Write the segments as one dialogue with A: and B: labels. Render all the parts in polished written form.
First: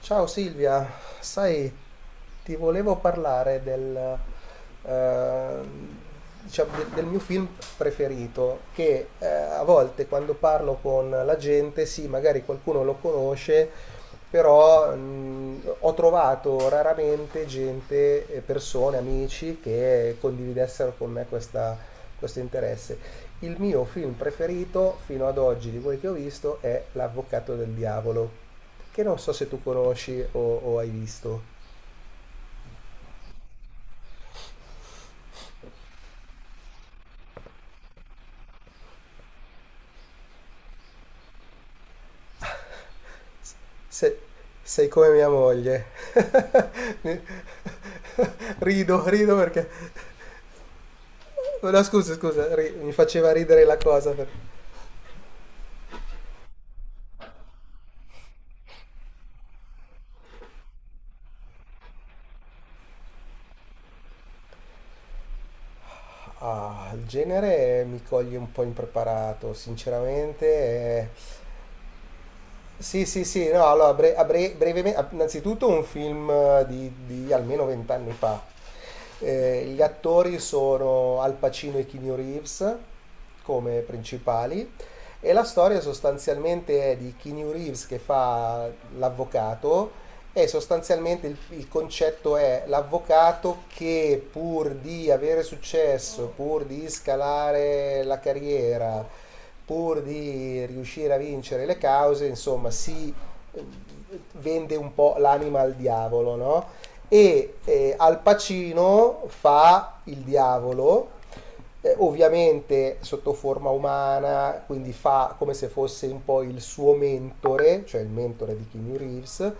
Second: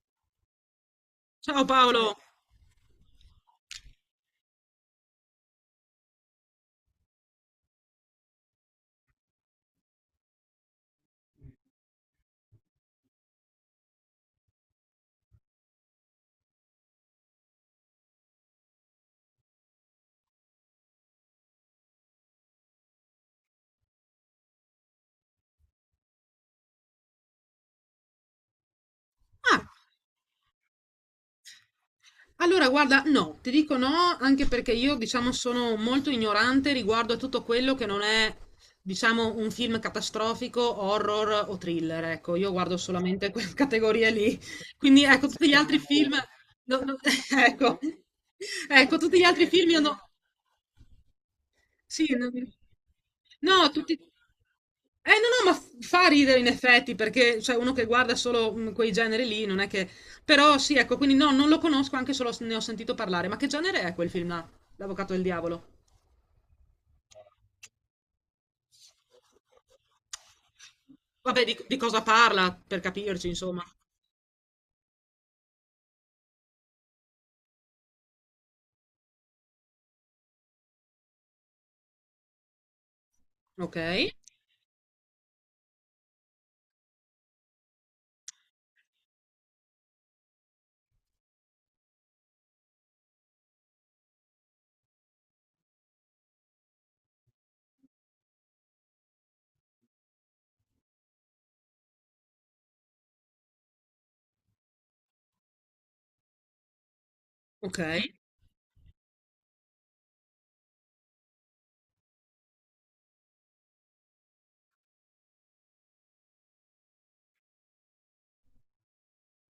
A: Ciao Silvia,
B: Ciao
A: sai,
B: Paolo.
A: ti volevo parlare eh, diciamo, del mio film preferito, che a volte quando parlo con la gente, sì, magari qualcuno lo conosce, però ho trovato raramente gente, persone, amici che condividessero con me questo interesse. Il mio film preferito fino ad oggi di quelli che ho visto è L'Avvocato del Diavolo, che non so se tu
B: Ah,
A: conosci o hai visto.
B: allora guarda, no, ti dico no, anche perché io, diciamo, sono molto ignorante riguardo a tutto quello che non è, diciamo, un film catastrofico, horror o thriller. Ecco, io guardo solamente quelle categorie
A: Se-
B: lì.
A: Sei
B: Quindi,
A: come
B: ecco,
A: mia
B: tutti gli altri
A: moglie.
B: film, no, no,
A: Mi-
B: ecco, ecco,
A: Rido,
B: tutti gli
A: rido
B: altri
A: perché...
B: film io no-
A: No,
B: Sì,
A: scusa,
B: no,
A: scusa, mi faceva ridere
B: no,
A: la
B: tutti...
A: cosa.
B: Eh no, no, ma fa ridere in effetti, perché cioè, uno che guarda solo quei generi lì non è che... Però sì, ecco, quindi no, non lo conosco, anche solo s- ne ho sentito parlare. Ma che genere è quel film là? L'Avvocato del Diavolo?
A: Ah, il genere mi coglie un po' impreparato, sinceramente.
B: Vabbè, di cosa parla, per
A: Sì, sì,
B: capirci,
A: sì,
B: insomma.
A: no, allora, brevemente, innanzitutto un film di almeno vent'anni fa. Gli attori sono Al Pacino e Keanu Reeves
B: Ok,
A: come principali. E la storia sostanzialmente è di Keanu Reeves che fa l'avvocato, e sostanzialmente il concetto è l'avvocato che pur di avere successo, pur di scalare la carriera, pur di riuscire a vincere le cause, insomma, si eh, vende un po' l'anima al diavolo, no? E
B: ok.
A: eh, Al Pacino fa il diavolo, ovviamente sotto forma umana, quindi fa come se fosse un po' il suo mentore, cioè il mentore di Keanu Reeves,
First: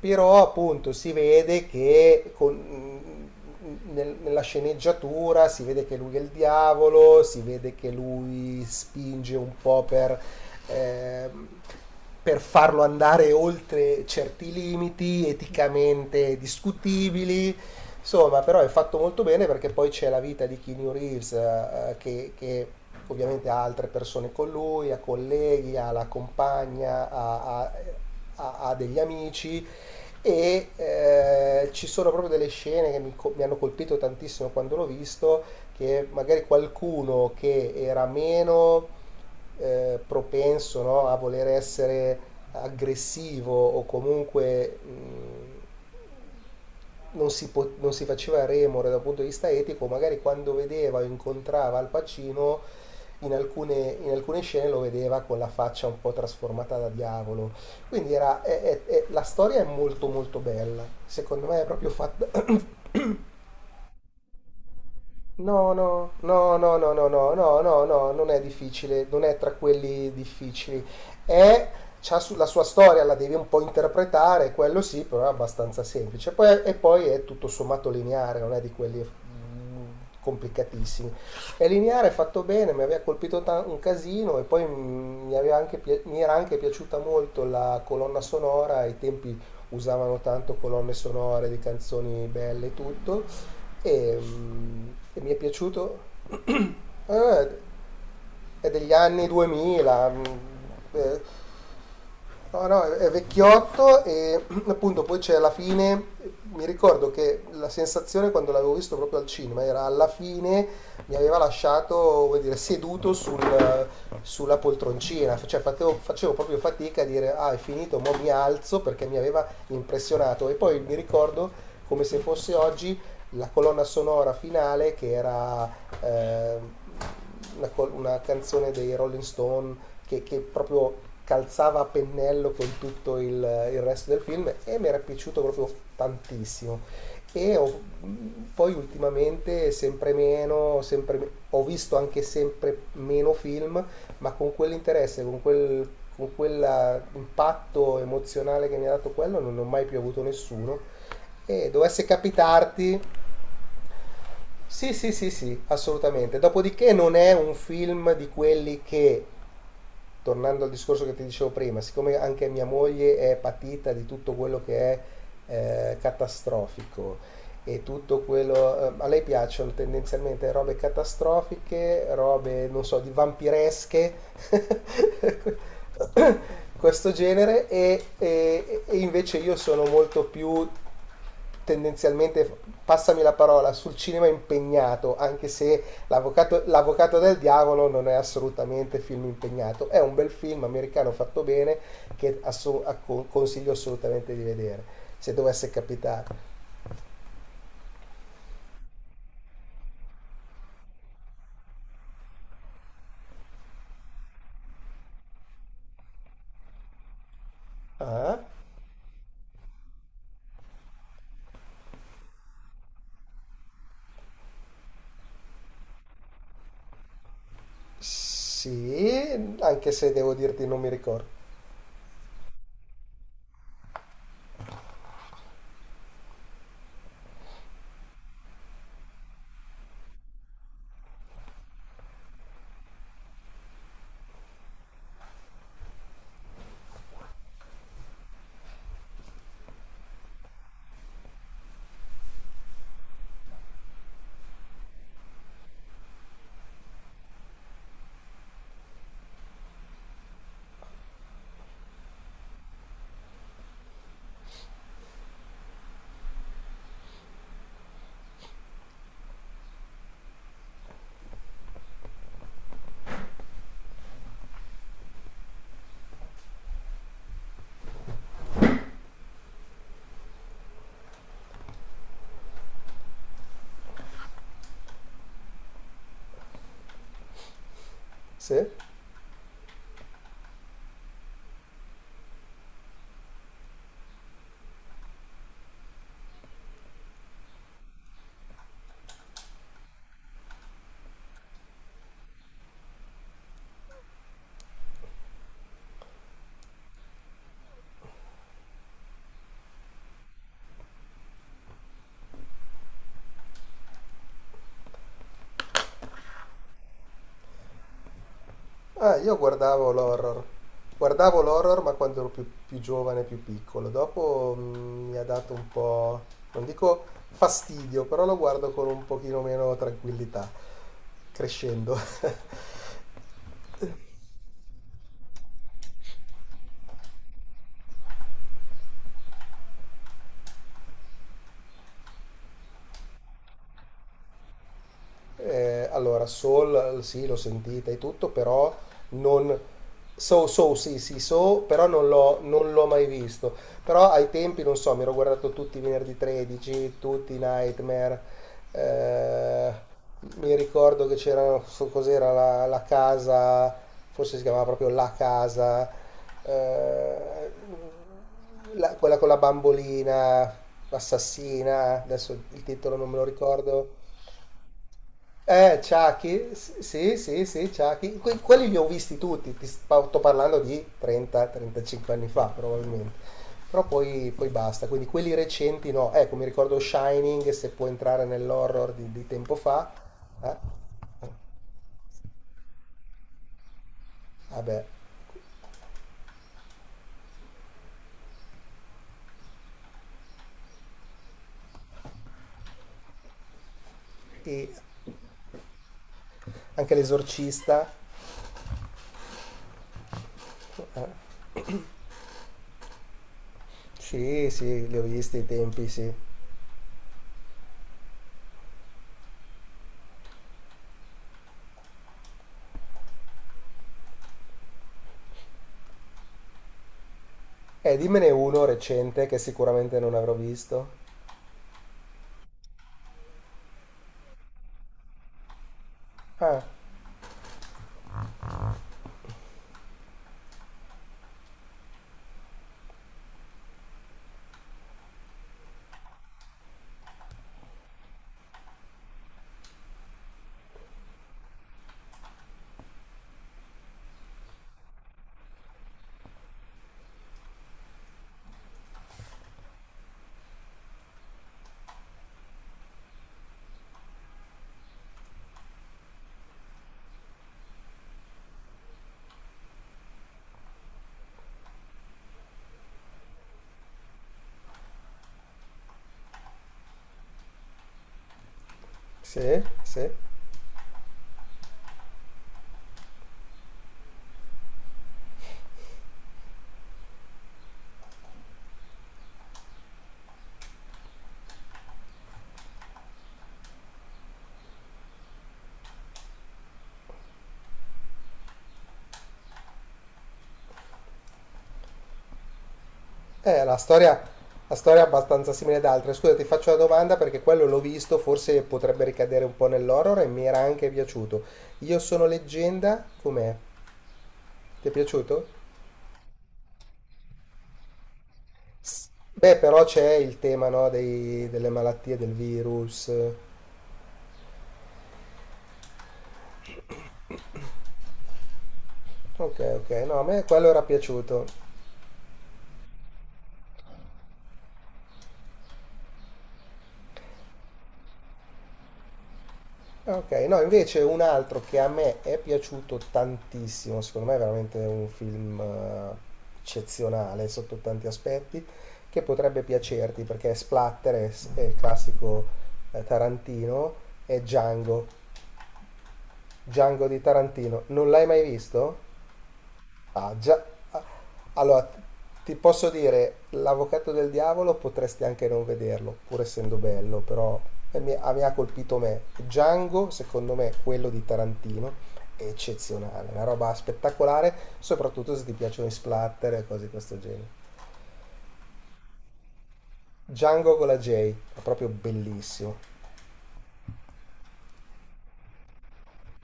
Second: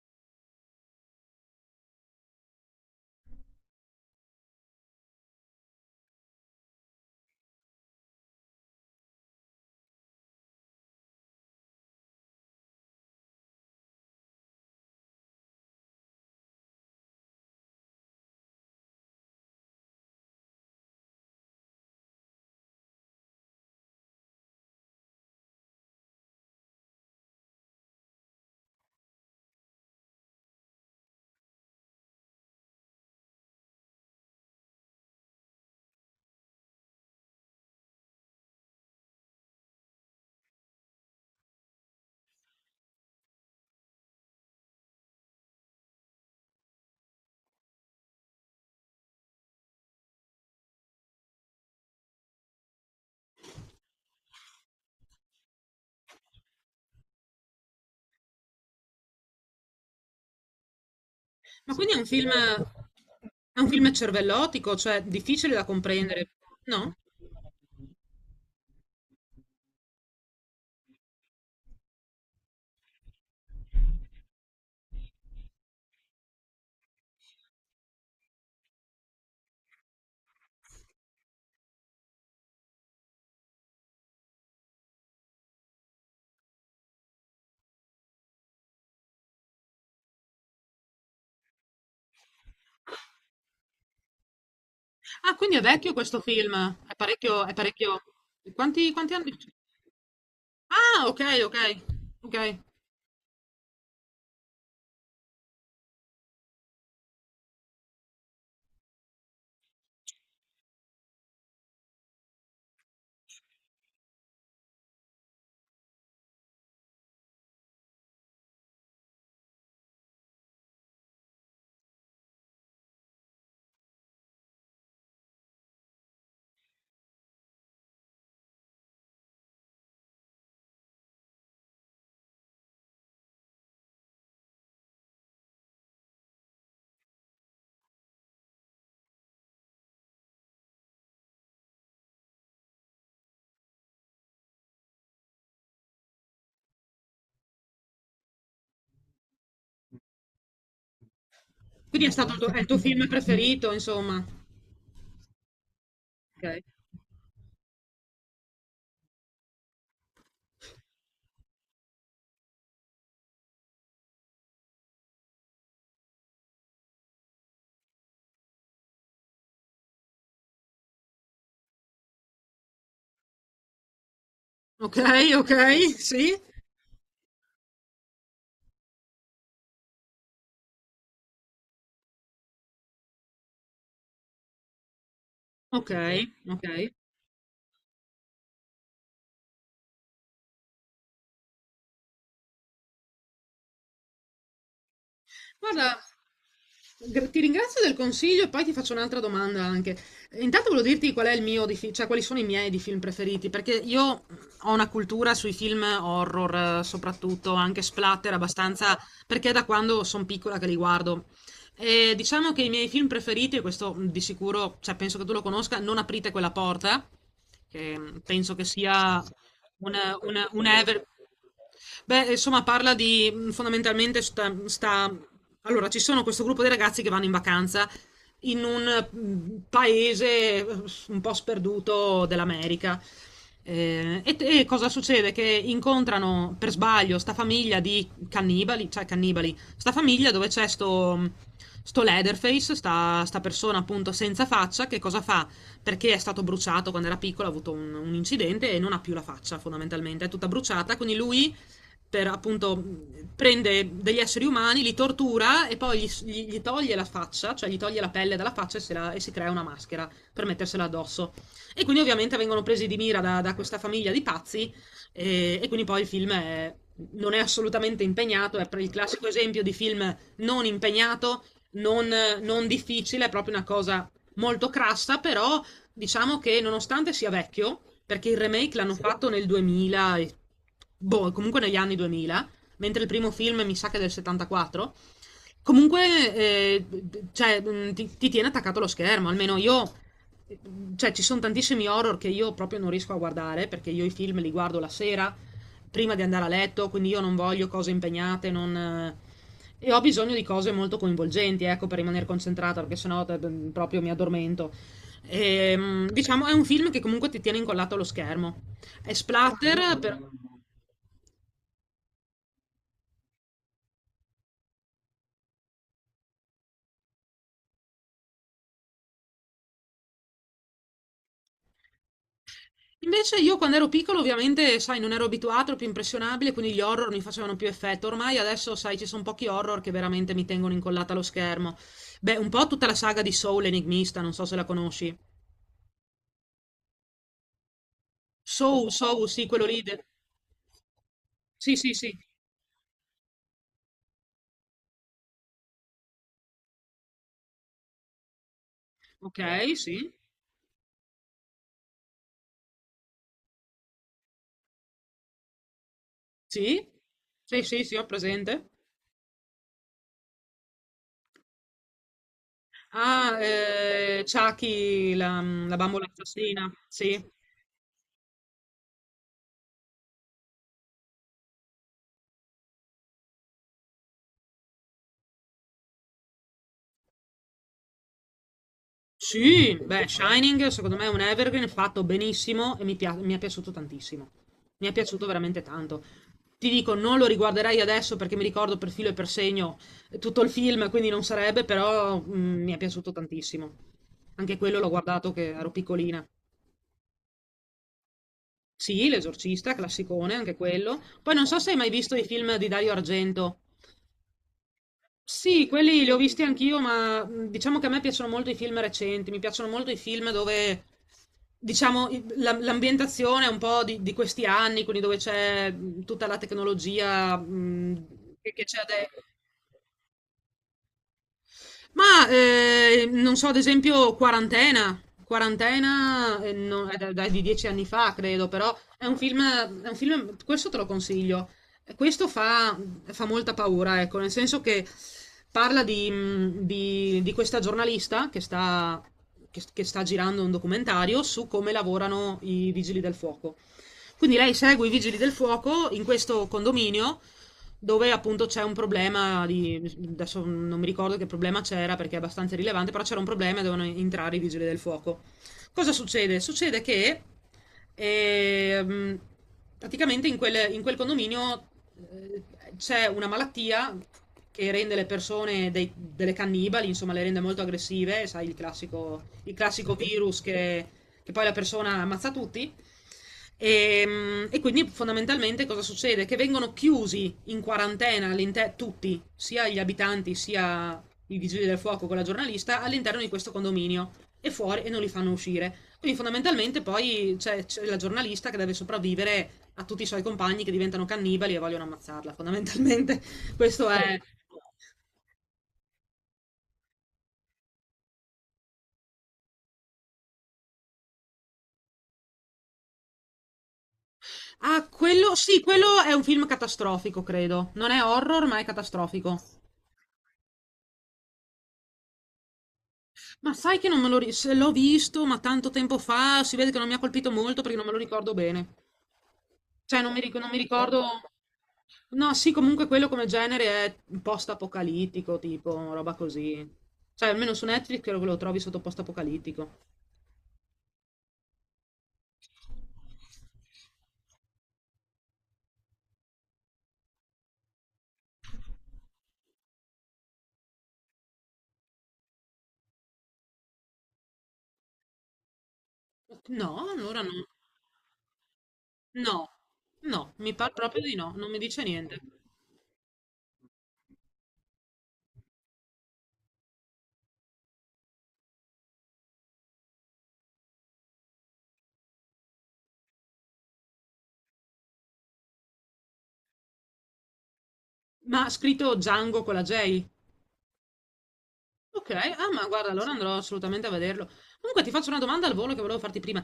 A: però appunto si vede che nella sceneggiatura si vede che lui è il diavolo, si vede che lui spinge un po' ehm, per farlo andare oltre certi limiti eticamente discutibili. Insomma, però è fatto molto bene perché poi c'è la vita di Keanu Reeves, che ovviamente ha altre persone con lui, ha colleghi, ha la compagna, ha degli amici, e ci sono proprio delle scene che mi hanno colpito tantissimo quando l'ho visto, che magari qualcuno che era meno propenso, no, a voler essere aggressivo o comunque non si faceva remore dal punto di vista etico, magari quando vedeva o incontrava Al Pacino in alcune scene lo vedeva con la faccia un po' trasformata da diavolo. Quindi era, è- la storia è molto molto bella, secondo me è
B: Ma
A: proprio
B: quindi è un
A: fatta.
B: film... È un film cervellotico, cioè difficile da
A: No, no,
B: comprendere,
A: no, no, no, no,
B: no?
A: no, no, no, no, non è difficile, non è tra quelli difficili. È, C'ha la sua storia, la devi un po' interpretare, quello sì, però è abbastanza semplice. E poi è tutto sommato lineare, non è di quelli complicatissimi. È lineare, è fatto bene, mi aveva colpito un casino e poi mi era anche piaciuta molto la colonna sonora. Ai tempi usavano tanto colonne sonore di canzoni belle e tutto, e, mm, e mi è
B: Ah, quindi è vecchio
A: piaciuto.
B: questo film, è parecchio... È
A: eh,
B: parecchio...
A: è
B: Quanti,
A: degli
B: quanti
A: anni
B: anni?
A: 2000.
B: Ah,
A: Eh,
B: okay, okay, okay.
A: no, no, è vecchiotto, e appunto poi c'è alla fine. Mi ricordo che la sensazione, quando l'avevo visto proprio al cinema, era alla fine mi aveva lasciato, vuol dire, seduto sulla poltroncina, cioè facevo proprio fatica a dire ah è finito, mo mi alzo, perché mi aveva impressionato. E poi mi ricordo come se fosse oggi la colonna sonora finale, che era eh, una canzone dei Rolling Stone che proprio calzava a pennello con tutto il resto del film, e mi era piaciuto proprio tantissimo. E ho- Poi ultimamente sempre meno, ho visto anche sempre meno film, ma con quell'interesse, con quell'impatto emozionale che mi ha dato quello, non ne ho mai più avuto nessuno. E dovesse
B: Quindi è il tuo
A: capitarti.
B: film preferito insomma.
A: Sì, sì, sì, sì, assolutamente.
B: Okay.
A: Dopodiché non è un film di quelli che, tornando al discorso che ti dicevo prima, siccome anche mia moglie è patita di tutto quello che è catastrofico e tutto quello. A lei piacciono tendenzialmente robe catastrofiche, robe, non so, di vampiresche,
B: Okay, okay, sì.
A: questo genere, e invece io sono molto più tendenzialmente, passami la parola, sul cinema impegnato, anche se
B: Okay, okay.
A: l'avvocato del diavolo non è assolutamente film impegnato, è un bel film americano fatto bene che consiglio assolutamente di vedere, se dovesse
B: Guarda,
A: capitare.
B: gra- ti ringrazio del consiglio e poi ti faccio un'altra domanda anche. Intanto volevo dirti qual è il mio di fi- cioè quali sono i miei di film preferiti, perché io ho una cultura sui film horror, soprattutto anche splatter
A: Ah,
B: abbastanza, perché è da quando sono piccola che li guardo. E diciamo che i miei film preferiti, e questo di sicuro, cioè penso che tu lo conosca, Non aprite quella porta, che penso che sia
A: sì, anche
B: un,
A: se devo
B: un
A: dirti non mi
B: ever...
A: ricordo.
B: Beh, insomma, parla di fondamentalmente sta allora, ci sono questo gruppo di ragazzi che vanno in vacanza in un paese un po' sperduto dell'America. E cosa succede? Che incontrano per sbaglio sta famiglia di cannibali, cioè cannibali, sta famiglia dove c'è sto Leatherface, sta persona appunto senza faccia, che cosa fa? Perché è stato bruciato quando era piccolo, ha avuto un incidente e non ha più la faccia fondamentalmente, è tutta bruciata, quindi lui per appunto prende degli esseri umani, li tortura e poi gli toglie la faccia, cioè gli toglie la pelle dalla faccia e, se la- e si crea una maschera per mettersela addosso. E quindi ovviamente vengono presi di mira da questa famiglia di pazzi e quindi poi il film è- non è assolutamente impegnato, è per il classico esempio di film non impegnato, non, non difficile, è proprio una cosa molto crassa, però. Diciamo che nonostante sia vecchio, perché il
A: Sì?
B: remake l'hanno, sì, fatto nel 2000, e- boh, comunque negli anni 2000, mentre il primo film mi sa che è del 74, comunque cioè, ti tiene attaccato allo schermo, almeno io, eh, cioè ci sono tantissimi horror che io proprio non riesco a guardare, perché io i film li guardo la sera, prima di andare a letto, quindi io non voglio cose impegnate, non... e ho bisogno di cose molto coinvolgenti, ecco, per rimanere concentrata, perché sennò proprio mi addormento. E, diciamo, è un film che comunque ti tiene incollato allo schermo. È
A: Io guardavo
B: splatter, per-
A: l'horror. Guardavo l'horror, ma quando ero più giovane, più piccolo. Dopo mi ha dato un po', non dico fastidio, però lo guardo con un pochino meno tranquillità, crescendo.
B: Invece io quando ero piccolo ovviamente, sai, non ero abituato, ero più impressionabile, quindi gli horror mi facevano più effetto. Ormai adesso, sai, ci sono pochi horror che veramente mi tengono incollata allo schermo. Beh, un po' tutta la saga di Soul Enigmista, non so se la conosci.
A: Allora, Soul, sì, l'ho sentita e tutto, però
B: Soul, Soul, sì,
A: non.
B: quello lì. De-
A: So, sì, sì, so,
B: Sì,
A: però
B: sì,
A: non
B: sì.
A: l'ho, non l'ho mai visto. Però ai tempi, non so, mi ero guardato tutti i Venerdì 13, tutti i Nightmare. eh,
B: Ok, sì.
A: Mi ricordo che c'era, non so cos'era, la casa, forse si chiamava proprio La Casa,
B: Sì?
A: eh,
B: Sì, sì, sì, ho presente.
A: quella con la bambolina assassina, adesso il titolo non me lo
B: Ah,
A: ricordo.
B: Chucky, la bambola
A: Chucky,
B: assassina.
A: sì,
B: Sì.
A: sì, sì, Chucky. Quelli li ho visti tutti, sto parlando di 30-35 anni fa probabilmente. Però poi basta, quindi quelli recenti no, ecco, mi ricordo Shining, se può entrare nell'horror di tempo
B: Sì,
A: fa.
B: beh,
A: eh,
B: Shining secondo me è un evergreen fatto benissimo e mi pia- mi è piaciuto tantissimo.
A: Vabbè,
B: Mi è piaciuto veramente tanto. Ti dico, non lo riguarderei adesso perché mi ricordo per filo e per segno tutto il film, quindi non sarebbe, però mi è piaciuto tantissimo. Anche
A: e
B: quello l'ho guardato che ero piccolina.
A: anche l'Esorcista,
B: Sì, L'esorcista, classicone anche quello. Poi non so se hai mai visto i film di Dario Argento.
A: sì, sì, li ho visti ai
B: Sì,
A: tempi,
B: quelli
A: sì.
B: li ho visti anch'io, ma diciamo che a me piacciono molto i film recenti, mi piacciono molto i film dove, diciamo, i- la- l'ambientazione è un po' di questi anni, quindi dove c'è tutta la tecnologia
A: Dimmene
B: che
A: uno
B: c'è adesso.
A: recente che sicuramente non avrò visto.
B: Ma non so, ad esempio, Quarantena. Quarantena
A: Ah,
B: no- è, da- da- è di 10 anni fa, credo, però è un film, questo te lo consiglio. Questo fa molta paura, ecco, nel senso che parla di questa giornalista che sta girando un documentario su come lavorano i vigili del fuoco. Quindi lei segue i vigili del fuoco in questo condominio dove appunto c'è un problema di, adesso non mi ricordo che problema c'era perché è abbastanza rilevante, però c'era un problema e dovevano entrare i vigili del fuoco. Cosa succede? Succede che ehm, praticamente in quel condominio eh, c'è una malattia che rende le persone dei- delle cannibali, insomma le rende molto aggressive, sai il
A: sì,
B: classico
A: sì.
B: virus che poi la persona ammazza tutti. E quindi fondamentalmente cosa succede? Che vengono chiusi in quarantena all'inter- tutti, sia gli abitanti sia i vigili del fuoco con la giornalista, all'interno di questo condominio e fuori e non li fanno uscire. Quindi fondamentalmente poi c'è la giornalista che deve sopravvivere a tutti i suoi compagni che diventano cannibali e vogliono ammazzarla, fondamentalmente.
A: Eh, la
B: Questo è...
A: storia, la storia è abbastanza simile ad altre. Scusa, ti faccio una domanda, perché quello l'ho visto, forse potrebbe ricadere un po' nell'horror e mi era anche piaciuto. Io sono leggenda, com'è?
B: Ah,
A: Ti è
B: quello...
A: piaciuto?
B: Sì, quello è un film catastrofico, credo. Non è horror, ma è catastrofico.
A: Beh, però c'è il tema, no, delle malattie, del virus.
B: Ma sai che non me lo ri- se l'ho visto, ma tanto tempo fa, si vede che non mi ha colpito molto perché non me lo ricordo bene.
A: Ok, ok,
B: Cioè, non
A: no,
B: mi,
A: a
B: ric-
A: me
B: non mi
A: quello era
B: ricordo.
A: piaciuto.
B: No, sì, comunque quello come genere è post-apocalittico, tipo, roba così. Cioè, almeno su Netflix credo che lo trovi sotto post-apocalittico.
A: Ok, no, invece un altro che a me è piaciuto tantissimo, secondo me è veramente un film eccezionale sotto tanti aspetti, che potrebbe piacerti perché è splatter, è il classico Tarantino, è Django.
B: No,
A: Django di
B: allora no.
A: Tarantino. Non l'hai mai visto?
B: No, no,
A: Ah,
B: mi
A: già.
B: pare proprio
A: ah,
B: di no, non mi dice
A: Allora,
B: niente.
A: ti posso dire, l'avvocato del diavolo potresti anche non vederlo, pur essendo bello, però mi ha colpito me. Django, secondo me, quello di Tarantino, è eccezionale, una roba spettacolare, soprattutto se ti piacciono i splatter e cose di questo genere.
B: Ma ha scritto Django con la J?
A: Django con la J, è proprio
B: Ok, ah ma
A: bellissimo.
B: guarda, allora andrò assolutamente a vederlo. Comunque ti faccio una domanda al volo che volevo farti prima.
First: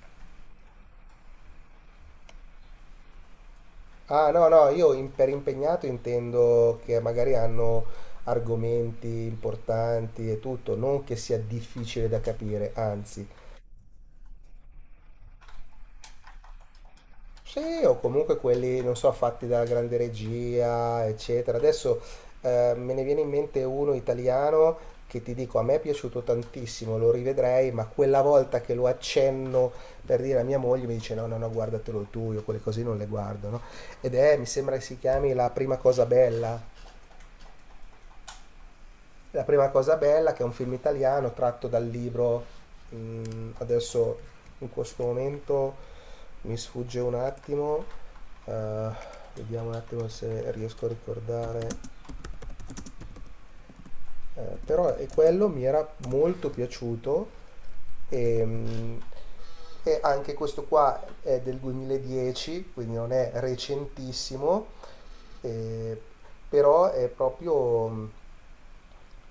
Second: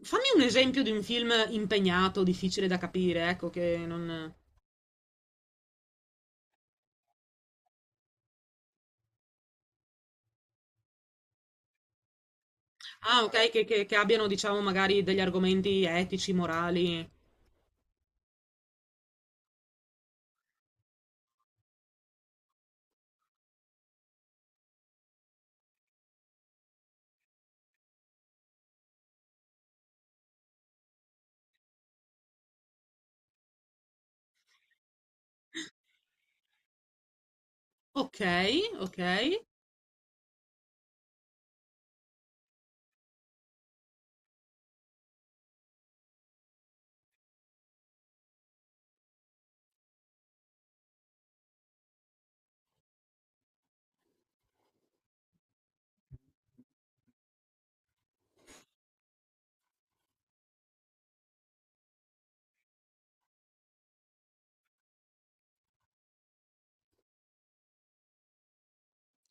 B: Fammi un esempio di un film impegnato, difficile da capire, ecco, che
A: Ah,
B: non...
A: no, no, io per impegnato intendo che magari hanno argomenti importanti e tutto, non che sia difficile da capire,
B: Ah,
A: anzi.
B: ok, che abbiano, diciamo, magari degli argomenti etici, morali.
A: Sì, o comunque quelli, non so, fatti dalla grande regia, eccetera. Adesso me ne viene in mente uno italiano che, ti dico, a me è piaciuto tantissimo, lo rivedrei, ma quella volta che lo accenno per dire a mia moglie mi dice no, no, no, guardatelo tu, io quelle cose non le guardo, no? Ed è, mi sembra che si chiami La prima cosa bella.
B: Ok, ok.
A: La prima cosa bella che è un film italiano tratto dal libro, adesso in questo momento mi sfugge un attimo, eh, vediamo un attimo se riesco a ricordare, però è quello mi era molto piaciuto, e, mh, e anche questo qua è del 2010, quindi non è recentissimo, eh, però è proprio.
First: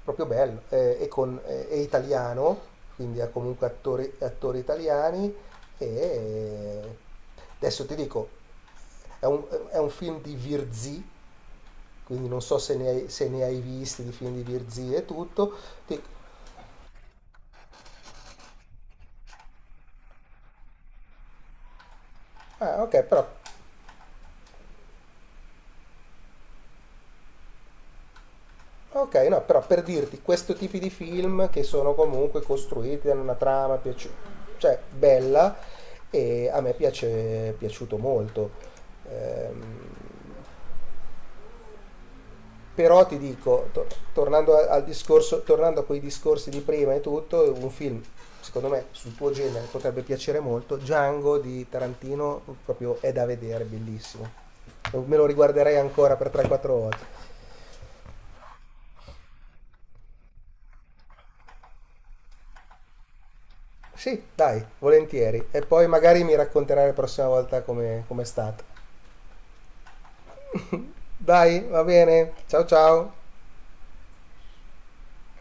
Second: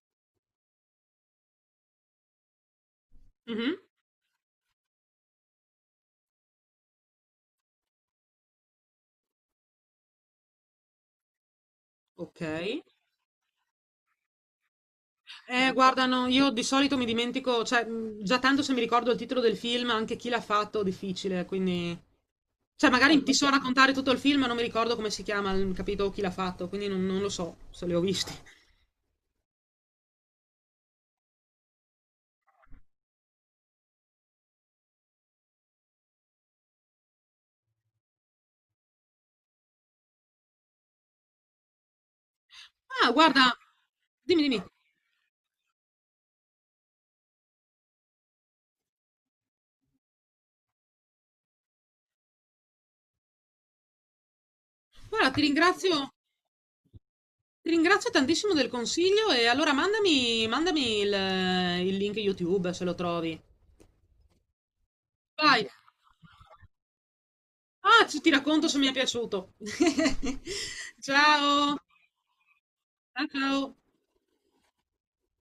A: Proprio bello, è italiano, quindi ha comunque
B: Mhm.
A: attori italiani, e eh, adesso ti dico, è un, è un film di Virzi, quindi non
B: Ok.
A: so se ne hai visti di film di Virzi e tutto, ti-
B: Guarda, no, io di solito mi dimentico, cioè, già tanto se mi ricordo il titolo del film, anche chi l'ha fatto, difficile, quindi... Cioè,
A: ok,
B: magari
A: però,
B: ti so raccontare tutto il film, ma non mi ricordo come si chiama, il- capito chi l'ha fatto, quindi non lo so se li ho visti.
A: ok, no, però per dirti, questo tipo di film che sono comunque costruiti, hanno una trama, cioè bella, e a me piace, è piaciuto molto. Ehm, Però
B: Ah,
A: ti
B: guarda,
A: dico,
B: dimmi,
A: tornando
B: dimmi.
A: al discorso, tornando a quei discorsi di prima e tutto, un film, secondo me, sul tuo genere potrebbe piacere molto, Django di Tarantino proprio è da vedere, bellissimo. Me lo
B: Guarda,
A: riguarderei ancora per 3-4 volte.
B: ti ringrazio tantissimo del consiglio e allora mandami, mandami il link YouTube se lo trovi.
A: Sì, dai, volentieri. E
B: Vai.
A: poi magari mi racconterai la prossima volta come,
B: Ah, ci-
A: come è
B: ti
A: stato.
B: racconto se mi è piaciuto.
A: Dai,
B: Ciao.
A: va bene. Ciao, ciao.
B: Ciao. Ciao.